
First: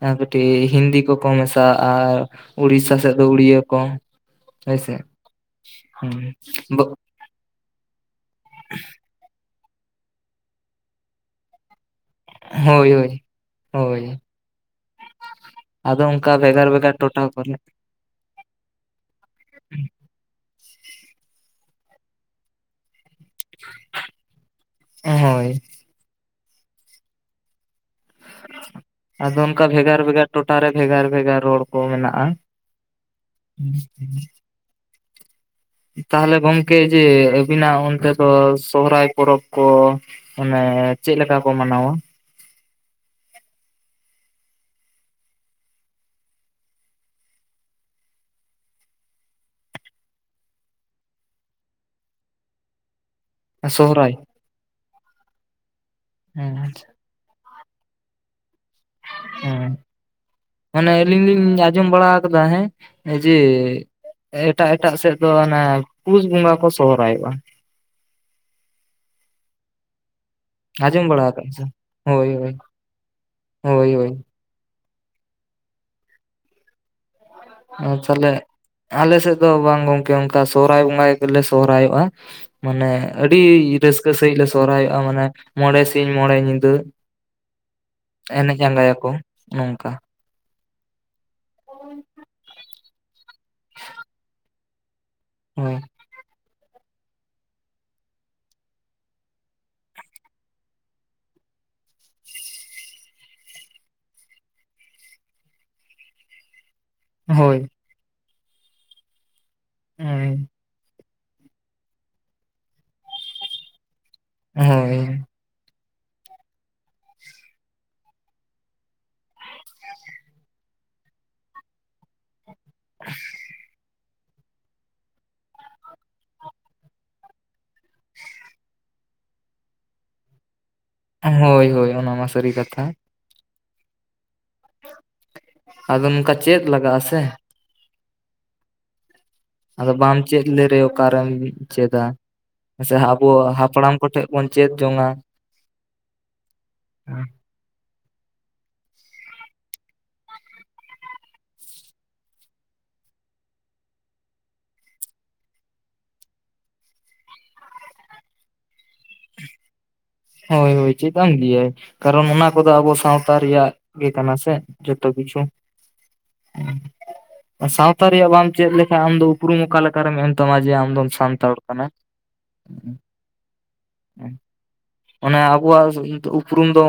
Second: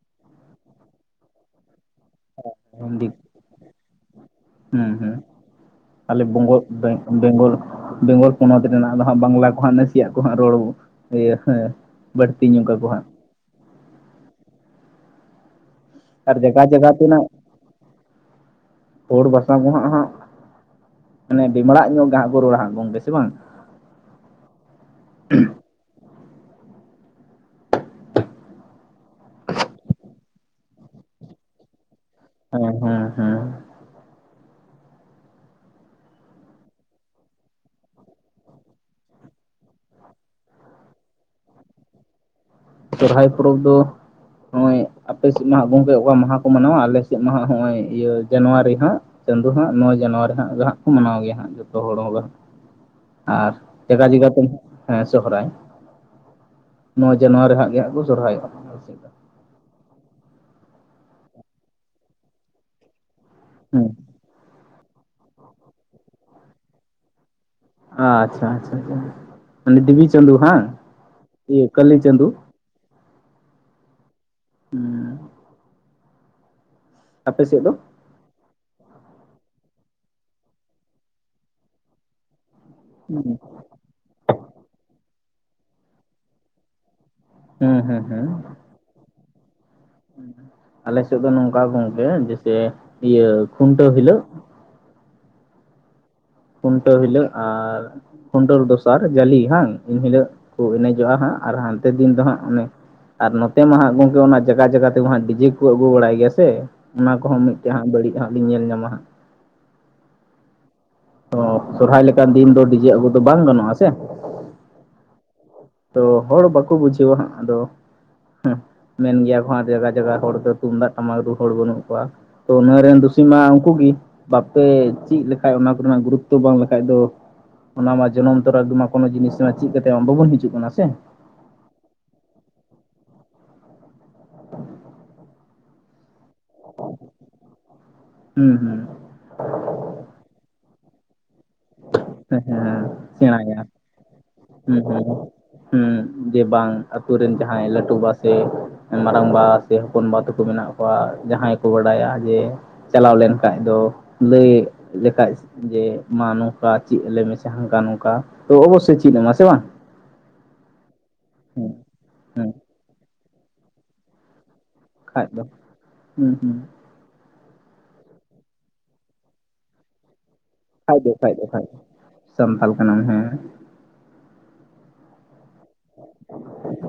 ᱮᱸ ᱠᱟᱹᱴᱤᱡ ᱦᱤᱱᱫᱤ ᱠᱚᱠᱚ ᱢᱮᱥᱟᱜᱼᱟᱻ ᱾ ᱩᱲᱤᱥᱟ ᱦᱤᱱᱫᱤ ᱥᱮᱫ ᱫᱚ ᱩᱲᱤᱭᱟᱹ ᱠᱚ ᱦᱳᱭ ᱦᱩᱸ ᱥᱮ ᱦᱩᱸ ᱟᱞᱮ ᱵᱚᱝᱜᱚᱞ [unintelligible] ᱵᱮᱝᱜᱚᱞ ᱵᱮᱝᱜᱚᱞ ᱯᱚᱱᱚᱛ ᱨᱮᱱᱟᱜ ᱫᱚ ᱦᱟᱸᱜ ᱵᱟᱝᱞᱟ ᱠᱚ ᱦᱟᱸᱜ ᱱᱟᱥᱤᱭᱟᱹᱜ ᱠᱚ ᱦᱟᱸᱜ ᱨᱚᱲᱚ ᱤᱭᱟᱹ ᱦᱮᱸ ᱾ ᱦᱳᱭ ᱦᱳᱭ ᱦᱳᱭ [inaudible] ᱟᱫᱚ ᱚᱱᱠᱟ ᱟᱨ ᱵᱷᱮᱜᱟᱨ ᱡᱟᱭᱜᱟ ᱡᱟᱭᱜᱟ ᱵᱷᱮᱜᱟᱨ ᱛᱮᱱᱟᱜ ᱴᱚᱴᱷᱟ ᱯᱟᱞᱮᱫ? ᱦᱚᱲ ᱵᱟᱥᱟ ᱜᱚᱸ ᱦᱟᱸᱜ ᱦᱟᱸᱜ ᱾ ᱢᱟᱱᱮ ᱵᱮᱢᱲᱟᱜ ᱧᱚᱜ ᱜᱮᱦᱟᱸᱜ ᱠᱚ ᱨᱚᱲᱟ ᱦᱟᱸᱜ ᱜᱚᱝᱠᱮ ᱥᱮ ᱵᱟᱝ? [inaudible] ᱦᱳᱭ ᱾ [inaudible] ᱟᱫᱚ ᱚᱱᱠᱟ ᱵᱷᱮᱜᱟᱨ ᱵᱷᱮᱜᱟᱨ ᱴᱚᱴᱷᱟ ᱨᱮ ᱵᱷᱮᱜᱟᱨ ᱵᱷᱮᱜᱟᱨ ᱨᱚᱲ ᱠᱚ ᱢᱮᱱᱟᱜᱼᱟ ᱾ [unintelligible] [unintelligible] ᱛᱟᱦᱚᱞᱮ ᱜᱚᱝᱠᱮ ᱡᱮ ᱟᱹᱵᱤᱱᱟᱜ ᱚᱱᱛᱮ ᱫᱚ ᱥᱚᱦᱚᱨᱟᱭ ᱯᱚᱨᱚᱵᱽ ᱠᱚ ᱾ ᱚᱱᱮ ᱪᱮᱫ ᱞᱮᱠᱟ ᱠᱚ ᱢᱟᱱᱟᱣᱟ? ᱥᱚᱨᱚᱦᱟᱭ ᱯᱚᱨᱚᱵᱽ ᱫᱚ ᱱᱚᱜᱼᱚᱭ ᱟᱯᱮᱥᱮᱫ ᱢᱟᱦᱟᱜ ᱜᱚᱝᱠᱮ ᱚᱠᱟ ᱢᱟᱦᱟ ᱠᱚ ᱢᱟᱱᱟᱣᱟ ᱟᱞᱮ ᱥᱮᱫ ᱢᱟᱦᱟ ᱱᱚᱜᱼᱚᱭ ᱤᱭᱟᱹ ᱡᱟᱱᱩᱣᱟᱨᱤ ᱦᱟᱸᱜ ᱪᱟᱸᱫᱳ ᱦᱟᱸᱜ ᱱᱚᱜᱼᱚᱭ ᱡᱟᱱᱩᱣᱟᱨᱤ ᱦᱟᱸᱜ ᱜᱮ ᱦᱟᱸᱜ ᱠᱚ ᱢᱟᱱᱟᱣ ᱜᱮᱭᱟ ᱦᱟᱸᱜ ᱡᱚᱛᱚ ᱦᱚᱲ ᱦᱳᱜᱟ ᱾ ᱟᱨ ᱡᱮᱜᱟ ᱥᱚᱦᱨᱟᱭ ᱡᱮᱜᱟ ᱛᱮ ᱦᱮᱸ ᱥᱚᱨᱦᱟᱭ ᱾ ᱦᱮᱸ [unintelligible] ᱟᱪᱷᱟ ᱾ ᱱᱚᱣᱟ ᱡᱮ ᱱᱣᱟᱨᱮ ᱦᱟᱸᱜ ᱜᱮ ᱦᱟᱸᱜ ᱠᱚ ᱥᱚᱨᱦᱟᱭᱚᱜᱼᱟ᱾ [inaudible] ᱢᱟᱱᱮ ᱟᱹᱞᱤᱧ ᱞᱤᱧ ᱟᱸᱡᱚᱢ ᱵᱟᱲᱟ ᱟᱠᱟᱫᱟ ᱦᱮᱸ᱾ ᱮᱡᱤ ᱦᱮᱸ ᱮᱴᱟᱜ ᱮᱴᱟᱜ ᱥᱮᱫ ᱫᱚ ᱚᱱᱟ ᱯᱩᱥ ᱵᱚᱸᱜᱟ ᱠᱚ ᱥᱚᱦᱨᱟᱭᱚᱜᱼᱟ᱾ ᱟᱪᱪᱷᱟ ᱟᱪᱪᱷᱟ ᱢᱟᱱᱮ ᱫᱤᱵᱤ ᱪᱟᱸᱫᱩ ᱦᱟᱸᱜ ᱾ ᱟᱡᱚᱢ ᱵᱲᱟ ᱠᱟᱜ ᱤᱧ ᱦᱚᱭ ᱦᱚᱭ ᱦᱚᱭ ᱦᱚᱭ ᱾ ᱦᱟᱸ ᱾ ᱟᱯᱮ ᱥᱮᱫ ᱫᱚ ᱾ ᱟᱪᱪᱷᱟ ᱟᱞᱮ ᱟᱞᱮ ᱥᱮᱫ ᱫᱚ ᱵᱟᱝ ᱜᱚᱝᱠᱮ ᱚᱱᱠᱟ ᱥᱚᱦᱚᱨᱟᱭ ᱵᱚᱸᱜᱟ ᱜᱮᱞᱮ ᱥᱚᱦᱨᱟᱭᱚᱜᱼᱟ ᱾ ᱢᱟᱱᱮ ᱟᱹᱰᱤ ᱨᱟᱹᱥᱠᱟᱹ ᱥᱟᱺᱦᱤᱡ ᱞᱮ ᱥᱚᱦᱨᱟᱭᱚᱜᱼᱟ ᱢᱟᱱᱮ ᱢᱚᱬᱮ ᱥᱤᱧ ᱢᱚᱬᱮ ᱧᱤᱫᱟᱹ ᱦᱮᱸ ᱦᱮᱸ ᱦᱮᱸ ᱾ ᱮᱱᱮᱡ ᱡᱟᱸᱜᱟᱭᱟ ᱠᱚ ᱱᱚᱝᱠᱟ ᱾ ᱟᱞᱮ ᱥᱮᱫ ᱫᱚ ᱱᱚᱝᱠᱟ ᱜᱚᱝᱠᱮ ᱡᱮᱭᱥᱮ ᱤᱭᱟᱹ ᱠᱷᱩᱱᱴᱟᱹᱣ ᱦᱤᱞᱳᱜ ᱾ ᱦᱩᱸ ᱾ ᱠᱷᱩᱱᱴᱟᱹᱣ ᱦᱤᱞᱳᱜ ᱟᱨ ᱾ ᱠᱷᱩᱱᱴᱟᱹᱣ ᱫᱚᱥᱟᱨ ᱡᱟᱞᱤ ᱦᱟᱸᱝ ᱮᱱᱦᱤᱞᱳᱜ ᱠᱚ ᱮᱱᱮᱡᱚᱜᱼᱟ ᱦᱟᱸᱜ ᱟᱨ ᱦᱟᱱᱛᱮ ᱫᱤᱱ ᱫᱚ ᱦᱟᱸᱜ ᱚᱱᱮ ᱾ ᱟᱨ ᱱᱚᱛᱮ ᱢᱟ ᱦᱟᱸᱜ ᱜᱚᱝᱠᱮ ᱚᱱᱟ ᱡᱟᱜᱟ ᱡᱟᱜᱟ ᱛᱮ ᱦᱟᱸᱜ ᱰᱤᱡᱮ ᱠᱚ ᱟᱹᱜᱩ ᱵᱟᱲᱟᱭ ᱜᱮᱭᱟ ᱥᱮ ᱚᱱᱟ ᱠᱚᱦᱚᱸ ᱦᱳᱭ ᱢᱤᱫᱛᱮ ᱦᱟᱸᱜ ᱵᱟᱹᱲᱤᱡ ᱦᱟᱸᱜ ᱵᱤᱧ ᱧᱮᱞ ᱧᱟᱢᱟ ᱦᱟᱸᱜ᱾ ᱚᱸᱧᱡ [unintelligible] ᱚ ᱥᱚᱨᱦᱟᱭ ᱞᱮᱠᱟᱱ ᱫᱤᱱ ᱫᱚ ᱰᱤᱡᱮ ᱟᱹᱜᱩ ᱫᱚ ᱵᱟᱝ ᱜᱟᱱᱚᱜᱼᱟ ᱥᱮ ᱾ ᱦᱳᱭ ᱾ ᱛᱚ ᱦᱚᱲ ᱵᱟᱠᱚ ᱵᱩᱡᱷᱟᱹᱣᱟ ᱦᱟᱸᱜ ᱟᱫᱚ ᱾ ᱦᱮ ᱢᱮᱱ ᱜᱮᱭᱟ ᱠᱚ ᱟᱨ ᱡᱟᱭᱜᱟ ᱡᱟᱭᱜᱟ ᱦᱚᱲ ᱫᱚ ᱛᱩᱢᱫᱟᱜ ᱴᱟᱢᱟᱠ ᱨᱩ ᱦᱚᱲ ᱵᱟᱹᱱᱩᱜ ᱠᱚᱣᱟ ᱾ ᱛᱚ ᱱᱚᱣᱟ ᱨᱮᱱ ᱫᱩᱥᱤ ᱢᱟ ᱩᱱᱠᱩ ᱜᱮ ᱵᱟᱠᱩ ᱪᱮᱫ ᱞᱮᱠᱷᱟᱡ ᱚᱱᱟ ᱠᱚᱨᱮᱱᱟᱜ ᱜᱩᱨᱩᱛᱛᱚ ᱵᱟᱝ ᱞᱮᱠᱷᱟᱡ ᱫᱚ ᱾ ᱚᱱᱟ ᱢᱟ ᱡᱚᱱᱚᱢ ᱛᱚᱨᱟᱢᱟ ᱠᱳᱱᱚ ᱡᱤᱱᱤᱥ ᱪᱮᱫ ᱠᱟᱛᱮ ᱢᱟ ᱵᱟᱵᱚᱱ ᱦᱤᱡᱩᱜ ᱠᱟᱱᱟ ᱥᱮ ᱾ ᱦᱳᱭ ᱦᱳᱭ ᱚᱱᱟᱢᱟ ᱥᱟᱹᱨᱤ ᱠᱟᱛᱷᱟ ᱾ ᱟᱫᱚ ᱱᱚᱝᱠᱟ ᱪᱮᱫ ᱞᱟᱜᱟᱜ -ᱟ ᱥᱮ ᱾ ᱦᱩᱸ ᱦᱩᱸ᱾ ᱟᱫᱚ ᱵᱟᱟᱢ ᱪᱮᱫ ᱞᱮᱨᱮ ᱠᱟᱨᱚᱱ ᱾ ᱪᱮᱫᱟ ᱦᱮᱸ ᱦᱮᱸ ᱥᱮ ᱟᱵᱚ ᱥᱮᱬᱟᱭᱟ ᱦᱟᱯᱲᱟᱢ ᱠᱚᱴᱷᱮᱱ ᱵᱚᱱ ᱪᱮᱫ ᱡᱚᱝᱼᱟ ᱾ ᱦᱮᱸ ᱡᱮ ᱵᱟᱝ ᱟᱛᱳ ᱨᱮᱱ ᱡᱟᱦᱟᱸᱭ ᱞᱟᱹᱴᱩ ᱵᱟᱥᱮ ᱾ ᱢᱟᱨᱟᱝ ᱵᱟ ᱥᱮ ᱦᱚᱯᱚᱱ ᱵᱟ ᱛᱟᱠᱚ ᱢᱮᱱᱟᱜ ᱠᱚᱣᱟ ᱡᱟᱦᱟᱸᱭ ᱠᱚ ᱵᱟᱰᱟᱭᱟ ᱡᱮ ᱾ ᱪᱟᱞᱟᱣ ᱞᱮᱱᱠᱟᱱᱡ ᱫᱚ ᱞᱟᱹᱭ ᱞᱮᱠᱷᱟ ᱡᱮ ᱢᱟ ᱱᱚᱣᱟ ᱾ ᱠᱟ ᱪᱮᱫ ᱟᱞᱮ ᱢᱮᱥᱮ ᱦᱟᱱᱠᱟ ᱱᱚᱝᱠᱟ ᱛᱚ ᱚᱵᱚᱥᱥᱳᱭ ᱪᱮᱫ ᱟᱢᱟ ᱥᱮ ᱵᱟᱝ ᱾ ᱦᱳᱭ ᱦᱳᱭ ᱪᱮᱫ ᱮᱢ ᱜᱮᱭᱟ ᱠᱟᱨᱚᱱ ᱚᱱᱟ ᱦᱮᱸ ᱠᱚᱫᱚ ᱟᱵᱚ ᱥᱟᱶᱛᱟ ᱨᱮᱭᱟᱜ ᱜᱮ ᱠᱟᱱᱟ ᱥᱮ ᱾ ᱡᱚᱛ ᱠᱷᱟᱡ ᱠᱤᱪᱩ ᱫᱚ ᱦᱩᱸ ᱦᱩᱸ ᱥᱟᱶᱛᱟ ᱨᱮᱭᱟᱜ ᱵᱟᱢ ᱪᱮᱫ ᱞᱮᱠᱷᱟᱱᱡ ᱟᱢ ᱫᱚ ᱩᱯᱨᱩᱢ ᱚᱠᱟ ᱞᱮᱠᱟ ᱾ ᱚᱠᱟᱨᱮ ᱢᱮᱱ ᱛᱟᱢᱟ ᱡᱮ ᱟᱢ ᱠᱷᱟᱡ ᱫᱚᱢ ᱥᱟᱱᱛᱟᱲ ᱠᱟᱱᱟ ᱾ ᱦᱩᱸ ᱾ ᱚᱱᱮ ᱟᱵᱚᱣᱟᱜ ᱩᱯᱨᱩᱢ ᱫᱚ ᱾